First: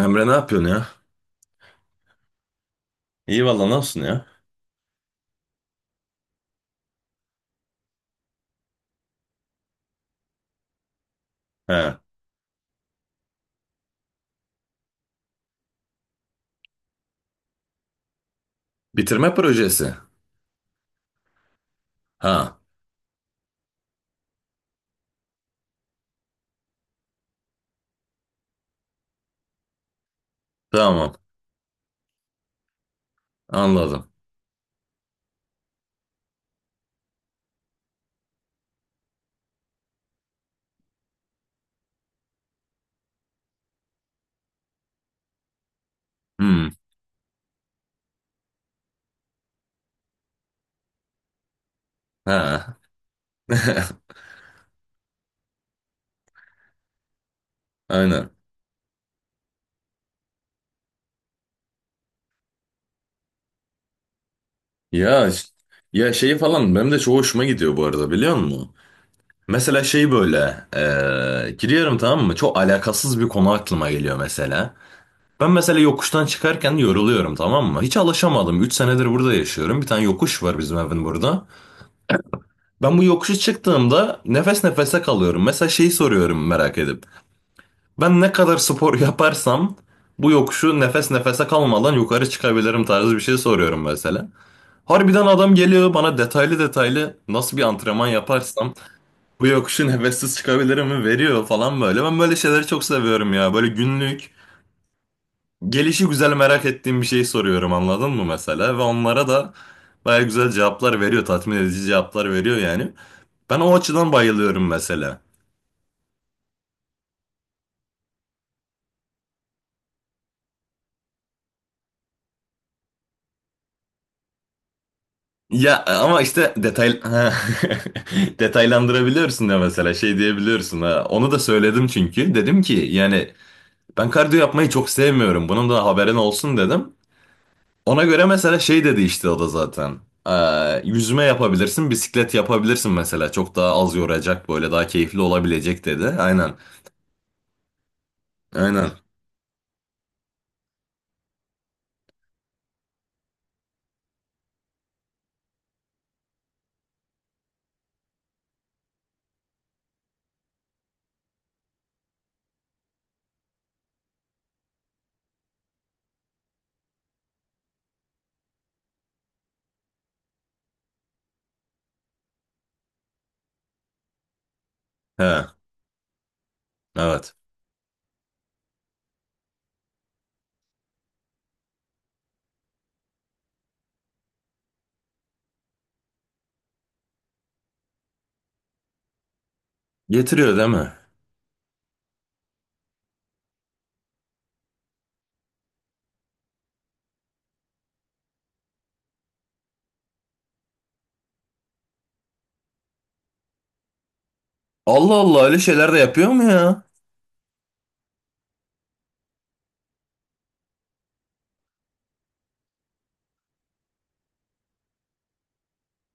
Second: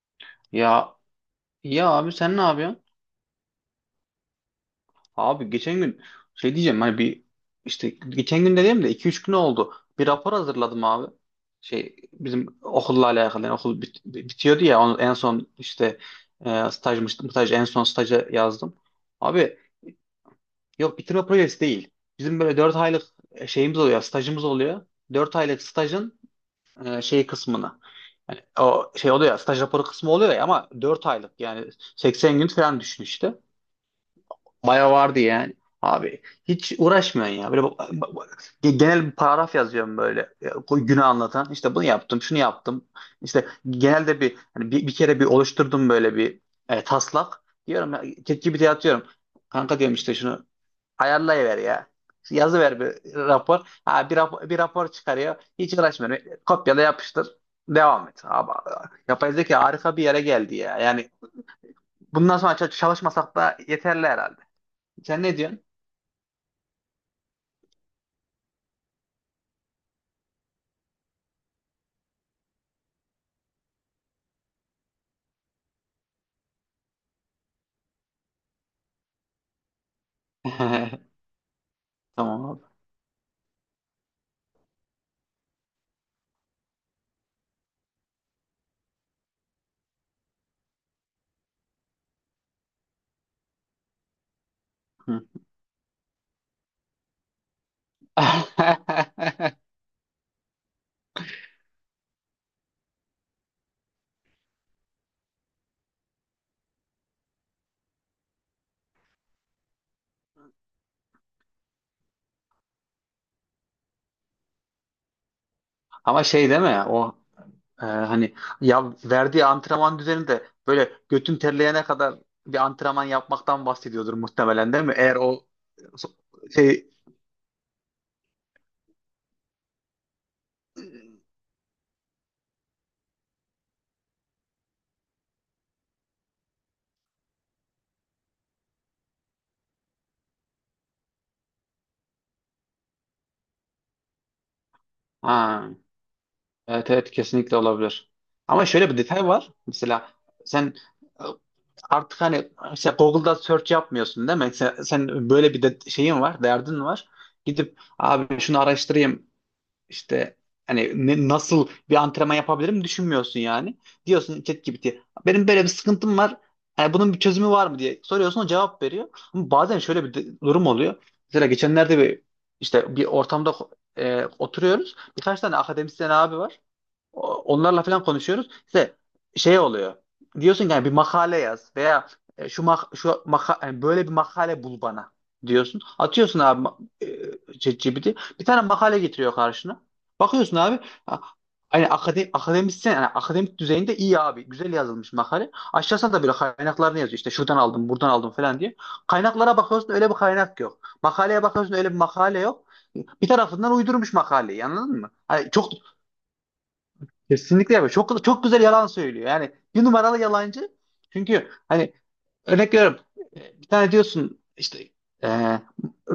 Emre ne yapıyorsun ya? Ya ya abi sen ne yapıyorsun? İyi valla ne olsun ya? Abi geçen gün şey diyeceğim hani bir işte geçen gün dediğim de 2-3 gün oldu. Bir rapor hazırladım abi. He. Şey bizim okulla alakalı, yani okul bitiyordu ya, onu en son işte stajmış, staj, en son staja yazdım. Bitirme Abi projesi. yok, bitirme projesi değil. Bizim böyle Ha. 4 aylık şeyimiz oluyor, stajımız oluyor. 4 aylık stajın şey kısmını. Yani o şey oluyor ya, staj raporu kısmı oluyor ya, ama 4 Tamam. aylık yani 80 gün falan düşün işte. Anladım. Baya vardı yani. Abi hiç uğraşmıyorsun ya. Böyle genel bir paragraf yazıyorum böyle. Ya, o günü anlatan. İşte bunu yaptım, şunu yaptım. İşte genelde bir, hani bir, bir kere oluşturdum böyle bir Hmm. Taslak. Diyorum ya, ChatGPT'ye atıyorum. Kanka diyorum, işte şunu ayarlayıver ya. Yazı Ha. ver, bir rapor. Ha, bir rapor çıkarıyor. Hiç uğraşmıyorum. E, kopyala yapıştır. Devam et. Aynen. Abi, yapay zeka harika bir yere geldi ya. Yani bundan sonra çalışmasak da yeterli herhalde. Sen Ya ne ş- diyorsun? ya şeyi falan benim de çok hoşuma gidiyor bu arada biliyor musun? Mesela şey böyle giriyorum tamam mı? Çok alakasız bir konu aklıma geliyor mesela. Ben mesela yokuştan çıkarken yoruluyorum tamam mı? Hiç alışamadım. 3 senedir burada yaşıyorum. Bir tane yokuş var bizim evin burada. Tamam abi. Ben bu yokuşu çıktığımda nefes nefese kalıyorum. Mesela şeyi soruyorum merak edip. Ben ne kadar spor yaparsam bu yokuşu nefes nefese kalmadan yukarı çıkabilirim tarzı bir şey soruyorum mesela. Hı. Harbiden adam geliyor bana detaylı detaylı nasıl bir antrenman yaparsam bu yokuşu nefessiz çıkabilirim mi veriyor falan böyle. Ben böyle şeyleri çok seviyorum ya. Böyle günlük gelişi güzel merak ettiğim bir şey soruyorum anladın mı mesela? Ve onlara da baya güzel cevaplar veriyor. Tatmin edici cevaplar veriyor yani. Ben o açıdan bayılıyorum mesela. Ama şey değil mi? O hani, ya verdiği antrenman düzeni de böyle götün terleyene kadar bir antrenman yapmaktan bahsediyordur muhtemelen, değil mi? Eğer o Ya so- ama işte şey, detay. Ha. Detaylandırabiliyorsun ya mesela şey diyebiliyorsun ha. Onu da söyledim çünkü dedim ki yani ben kardiyo yapmayı çok sevmiyorum. Bunun da haberin olsun dedim. Ona göre mesela şey dedi işte o da zaten. Yüzme yapabilirsin, bisiklet yapabilirsin mesela. Çok daha az yoracak böyle daha keyifli ha, olabilecek dedi. Aynen. evet evet, kesinlikle olabilir. Ama Aynen. şöyle bir detay var. Mesela sen e, artık hani işte Google'da search yapmıyorsun değil mi? Sen böyle bir de şeyin var, derdin var. Gidip abi şunu araştırayım İşte hani nasıl bir antrenman yapabilirim düşünmüyorsun yani. Diyorsun ChatGPT, benim böyle bir sıkıntım var. Hani bunun bir çözümü var mı diye soruyorsun, o cevap veriyor. Ama bazen şöyle bir durum oluyor. Mesela geçenlerde bir işte bir ortamda oturuyoruz. Birkaç He. tane akademisyen abi var. Evet. Onlarla falan konuşuyoruz. İşte şey oluyor. Diyorsun ki yani bir makale yaz, veya şu maka, yani böyle bir makale bul bana diyorsun. Atıyorsun abi ChatGPT. Bir tane makale getiriyor karşına. Getiriyor Bakıyorsun değil abi, mi? ha, hani akademik, akademisyen yani akademik düzeyinde iyi abi. Güzel yazılmış makale. Aşağısına da böyle kaynaklarını yazıyor. İşte şuradan aldım, buradan aldım falan diye. Kaynaklara bakıyorsun, öyle bir kaynak yok. Makaleye bakıyorsun, öyle bir makale yok. Bir tarafından uydurmuş makaleyi, anladın mı? Allah Allah, Hani öyle çok... şeyler de yapıyor mu ya? Kesinlikle yapıyor. Çok çok güzel yalan söylüyor. Yani bir numaralı yalancı. Çünkü hani, örnek veriyorum, bir tane diyorsun işte, e,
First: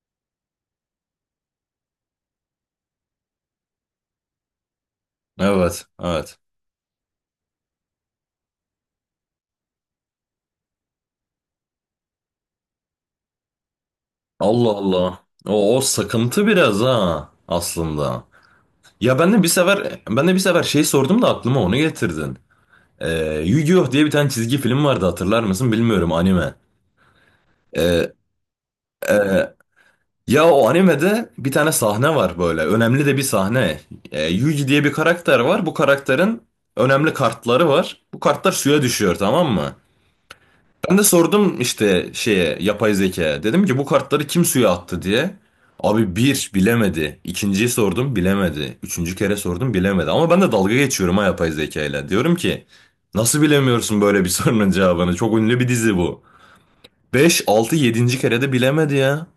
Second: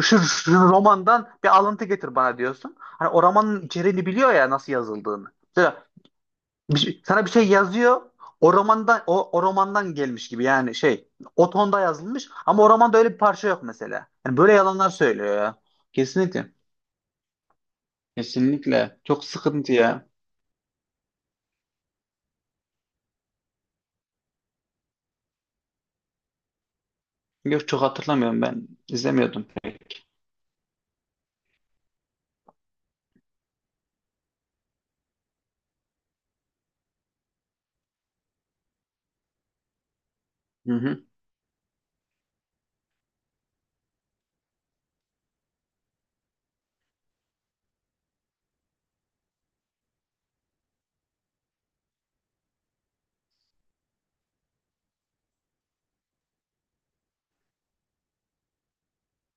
şu romandan bir alıntı getir bana diyorsun. Hani o romanın içeriğini biliyor ya, nasıl yazıldığını. Mesela Evet. Evet. Sana bir şey yazıyor. O romandan, o romandan gelmiş gibi, yani şey, o tonda yazılmış, ama o romanda öyle bir parça yok mesela. Yani böyle Allah yalanlar Allah. söylüyor ya. O sıkıntı Kesinlikle. biraz ha aslında. Kesinlikle. Ya Çok ben de bir sıkıntı sefer ya. ben de bir sefer şey sordum da aklıma onu getirdin. Yu-Gi-Oh diye bir tane çizgi film vardı, hatırlar mısın bilmiyorum, anime. Yok, çok Ee, hatırlamıyorum ben. İzlemiyordum e, pek. ya o animede bir tane sahne var, böyle önemli de bir sahne. Yugi diye bir karakter var, bu karakterin önemli kartları var. Bu kartlar suya düşüyor tamam mı? Hı Ben de hı. sordum işte şeye, yapay zeka. Dedim ki bu kartları kim suya attı diye. Abi bir bilemedi. İkinciyi sordum, bilemedi. Üçüncü kere sordum, bilemedi. Ama ben de dalga geçiyorum ha yapay zekayla. Diyorum ki nasıl bilemiyorsun böyle bir sorunun cevabını? Çok ünlü bir dizi bu. Beş 6 yedinci kere de bilemedi ya.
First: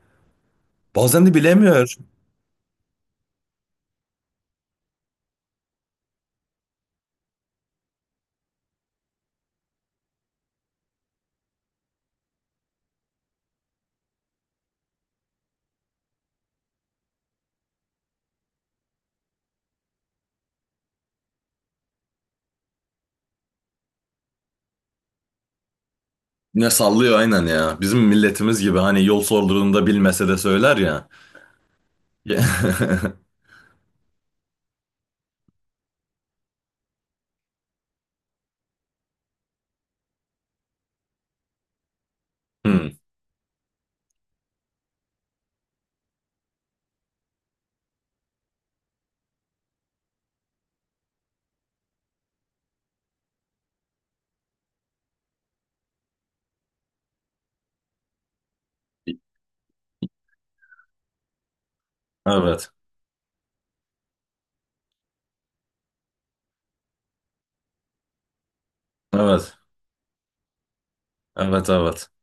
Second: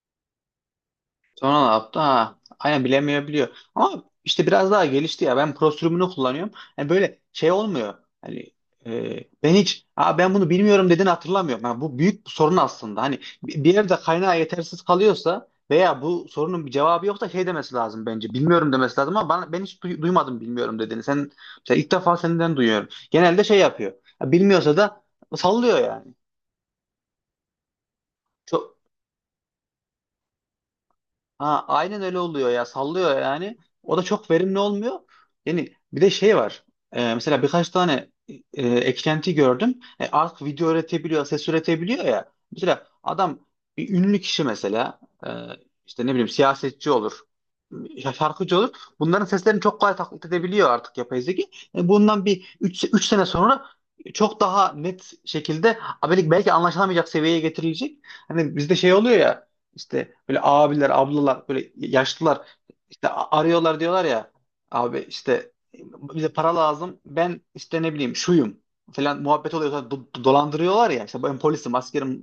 Bazen de Sonra ne bilemiyor. yaptı? Ha, aynen, bilemiyor biliyor. Ama işte biraz daha gelişti ya. Ben Pro sürümünü kullanıyorum. Yani böyle şey olmuyor. Hani e, ben hiç, aa, ben bunu bilmiyorum dediğini hatırlamıyorum. Yani bu büyük bir sorun aslında. Hani bir bir yerde kaynağı yetersiz kalıyorsa veya bu sorunun bir cevabı yoksa şey demesi lazım bence. Bilmiyorum demesi lazım, ama bana, ben hiç duymadım bilmiyorum dediğini. Sen mesela, ilk defa senden duyuyorum. Genelde şey yapıyor. Ya, bilmiyorsa da sallıyor yani. Ne sallıyor aynen ya. Bizim milletimiz Çok... gibi hani yol sorduğunda bilmese de söyler ya. Ha, aynen öyle oluyor ya, sallıyor yani. O da çok verimli olmuyor. Yani bir de şey var. Mesela birkaç tane eklenti gördüm. E, artık video üretebiliyor, ses üretebiliyor ya. Mesela Hmm. adam, bir ünlü kişi mesela, e, işte ne bileyim, siyasetçi olur, ya şarkıcı olur. Bunların seslerini çok kolay taklit edebiliyor artık yapay zeka. E, bundan bir üç sene sonra çok daha net şekilde, belki anlaşılamayacak seviyeye getirilecek. Hani bizde şey oluyor ya, işte böyle abiler, ablalar, böyle yaşlılar Evet. işte arıyorlar, diyorlar ya abi işte bize para lazım. Ben işte ne bileyim, şuyum falan, muhabbet Evet. oluyor. Dolandırıyorlar ya işte, ben Evet. polisim, Evet. askerim.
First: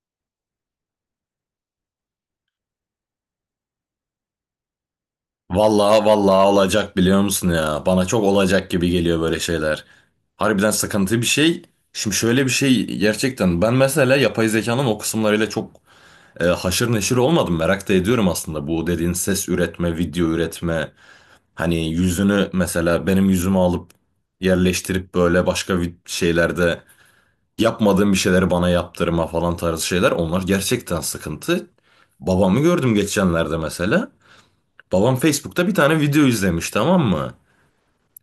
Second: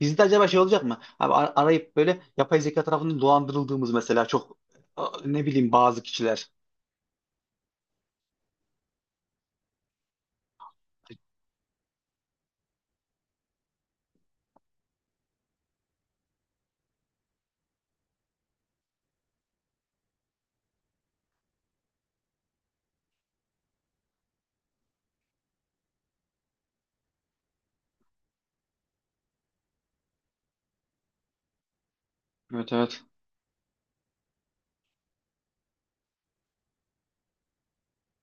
Bizde acaba şey olacak mı? Abi arayıp böyle yapay zeka tarafından dolandırıldığımız mesela, çok ne bileyim, bazı Vallahi vallahi kişiler. olacak, biliyor musun ya? Bana çok olacak gibi geliyor böyle şeyler. Harbiden sıkıntı bir şey. Şimdi şöyle bir şey, gerçekten ben mesela yapay zekanın o kısımlarıyla çok haşır neşir olmadım. Merak da ediyorum aslında bu dediğin ses üretme, video üretme. Hani yüzünü mesela, benim yüzümü alıp yerleştirip böyle başka şeylerde yapmadığım bir şeyleri bana yaptırma falan tarzı şeyler onlar gerçekten sıkıntı. Babamı Evet gördüm evet. geçenlerde mesela. Babam Facebook'ta bir tane video izlemiş tamam mı?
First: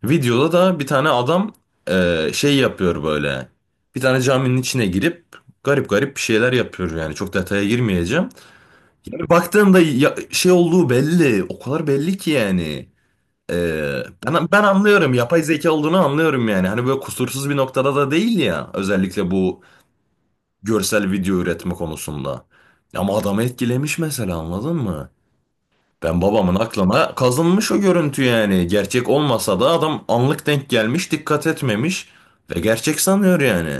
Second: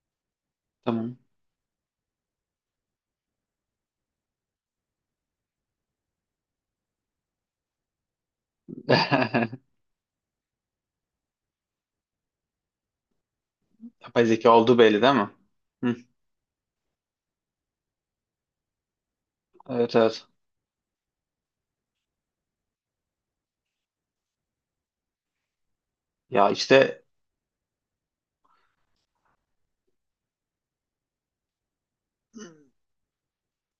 Videoda da bir tane Tamam. adam şey yapıyor böyle. Bir tane caminin içine girip garip garip bir şeyler yapıyor, yani çok detaya girmeyeceğim. Yani baktığımda şey olduğu belli, o kadar belli ki yani. E, Yapay ben, zeka ben olduğu belli anlıyorum, değil mi? yapay zeka Hı, olduğunu anlıyorum yani. Hani böyle kusursuz bir noktada da değil ya, özellikle bu evet evet. görsel video üretme konusunda. Ama adamı etkilemiş mesela, anladın mı? Ben, Ya babamın işte aklına kazınmış o görüntü yani. Gerçek olmasa da adam anlık denk gelmiş, dikkat etmemiş ve gerçek sanıyor yani.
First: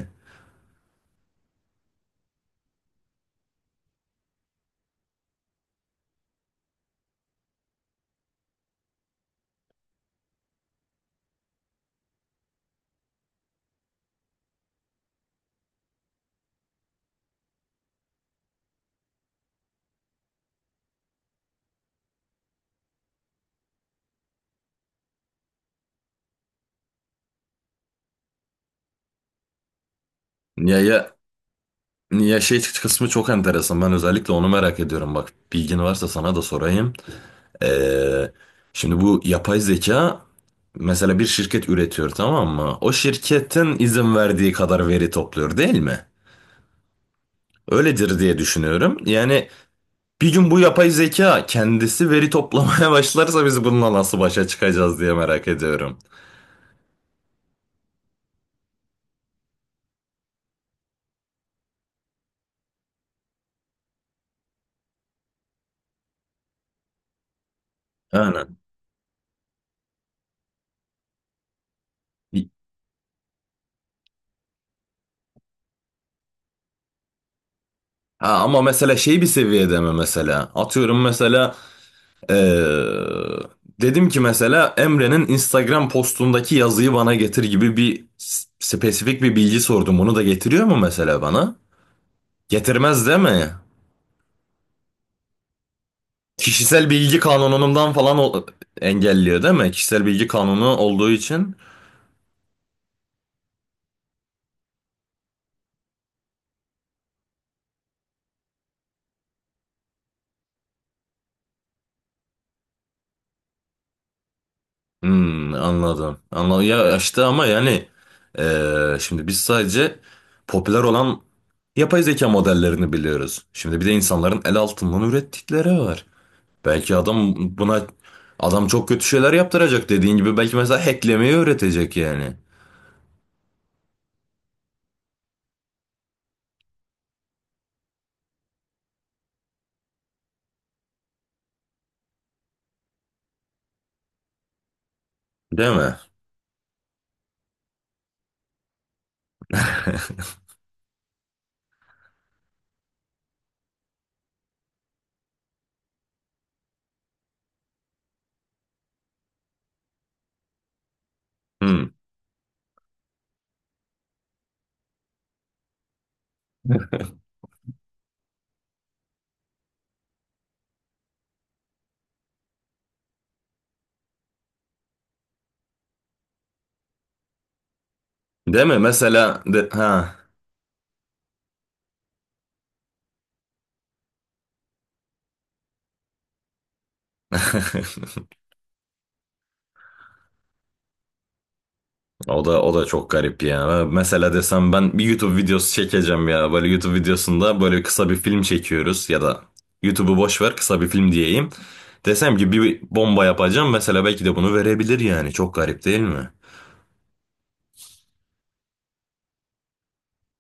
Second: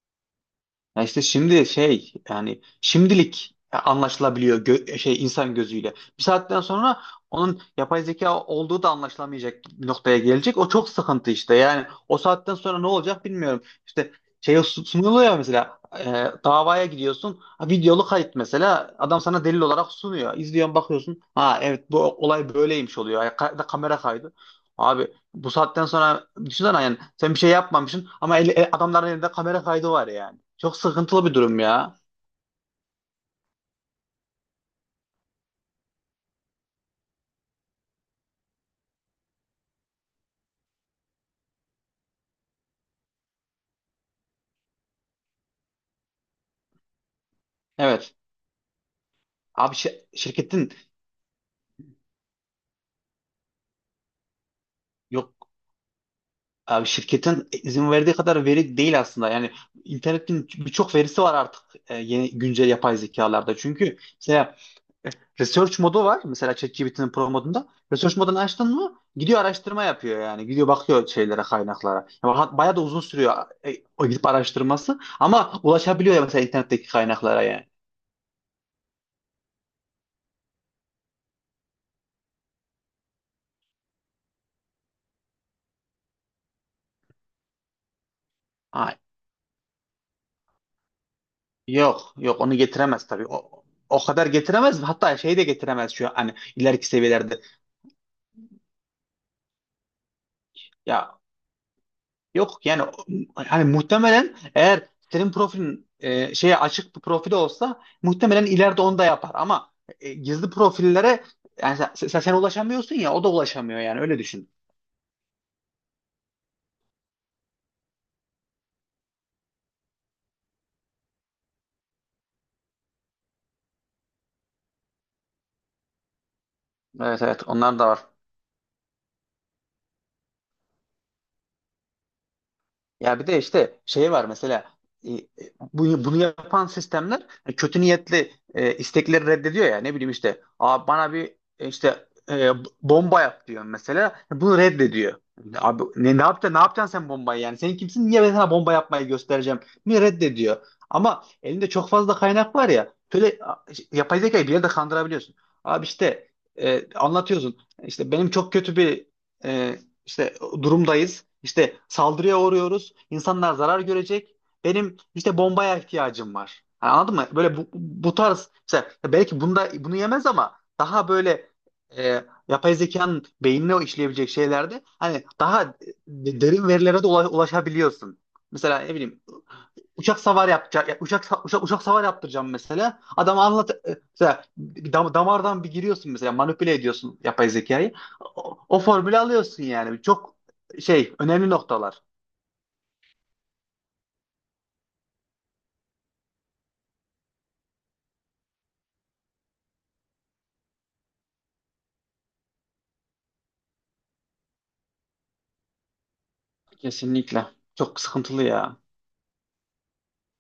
Ya işte şimdi şey, yani şimdilik anlaşılabiliyor, şey, insan gözüyle. Bir saatten sonra onun yapay zeka olduğu da anlaşılamayacak bir noktaya gelecek. O çok sıkıntı işte. Yani o saatten sonra ne olacak bilmiyorum. İşte şey sunuluyor ya, mesela, davaya gidiyorsun. Ha, videolu kayıt mesela, adam sana delil olarak sunuyor. İzliyorsun, bakıyorsun. Ha evet, bu olay böyleymiş oluyor. Ya, da kamera kaydı. Abi bu saatten sonra düşünsene, yani sen bir şey yapmamışsın ama adamların elinde kamera kaydı var yani. Çok Ya ya sıkıntılı bir durum ya. ya şey kısmı çok enteresan. Ben özellikle onu merak ediyorum. Bak bilgin varsa sana da sorayım. Ee, Şimdi bu yapay zeka, mesela bir şirket üretiyor tamam mı? O şirketin izin verdiği kadar veri topluyor değil mi? Evet. Öyledir diye düşünüyorum. Yani Abi bir gün bu şirketin, yapay zeka kendisi veri toplamaya başlarsa biz bununla nasıl başa çıkacağız diye merak yok ediyorum. abi, şirketin izin verdiği kadar veri değil aslında. Yani internetin birçok verisi var artık yeni güncel yapay zekalarda. Çünkü mesela research modu var. Mesela ChatGPT'nin pro modunda. Research modunu Aynen. açtın mı, gidiyor araştırma yapıyor yani. Gidiyor bakıyor şeylere, kaynaklara. Yani bayağı da uzun sürüyor o gidip araştırması. Ama ulaşabiliyor ya mesela internetteki kaynaklara yani. Ha, ama mesela şey bir seviyede mi mesela? Atıyorum mesela eee, dedim ki mesela, Emre'nin Instagram postundaki yazıyı bana getir gibi bir spesifik bir bilgi sordum. Bunu da getiriyor mu mesela bana? Yok yok, onu Getirmez getiremez değil tabii. mi? O, o kadar getiremez. Hatta şey de getiremez şu an, hani ileriki Kişisel bilgi seviyelerde. kanunundan falan engelliyor değil mi? Kişisel bilgi kanunu olduğu Ya için. yok yani o, hani muhtemelen eğer senin profilin şeye açık bir profil olsa, muhtemelen ileride onu da yapar, ama gizli profillere, yani sen ulaşamıyorsun ya, o da ulaşamıyor yani, öyle düşün. Hmm, anladım. Anladım. Ya işte ama yani şimdi biz sadece popüler olan yapay zeka modellerini biliyoruz. Şimdi bir de insanların el altından ürettikleri var. Belki Evet adam evet, onlar buna da var. adam çok kötü şeyler yaptıracak dediğin gibi, belki mesela hacklemeyi öğretecek yani. Ya bir de işte şey var mesela, e, e, bunu yapan sistemler, kötü niyetli istekleri reddediyor ya. Ne bileyim işte, aa, bana bir, bomba yap diyor mesela. E, bunu reddediyor. Değil Abi mi? Ne yapacaksın, ne yapacaksın sen bombayı, yani sen kimsin, niye ben sana bomba yapmayı göstereceğim mi, reddediyor. Ama elinde çok fazla kaynak var ya. Şöyle işte, yapay zekayı bir yerde kandırabiliyorsun. Abi işte, anlatıyorsun işte, benim çok kötü bir e, işte durumdayız. İşte Hmm. saldırıya uğruyoruz. İnsanlar zarar görecek. Benim işte bombaya ihtiyacım var. Yani anladın mı? Böyle bu tarz mesela, belki bunda bunu yemez, ama daha böyle yapay zekanın beynine işleyebilecek şeylerde hani daha derin verilere de ulaşabiliyorsun. Değil mi? Mesela ne bileyim, Mesela de, ha. uçak savar yapacak. Uçak savar yaptıracağım mesela. Adam anlat, mesela bir damardan bir giriyorsun mesela, manipüle ediyorsun yapay zekayı. O formülü alıyorsun yani. Çok şey, önemli noktalar. O da çok garip ya. Mesela desem ben bir YouTube videosu çekeceğim ya. Böyle YouTube videosunda böyle kısa bir film çekiyoruz, ya da YouTube'u boş ver, kısa bir film diyeyim. Desem ki bir bomba yapacağım mesela, belki de bunu verebilir yani. Çok garip değil mi? Kesinlikle. Çok sıkıntılı ya.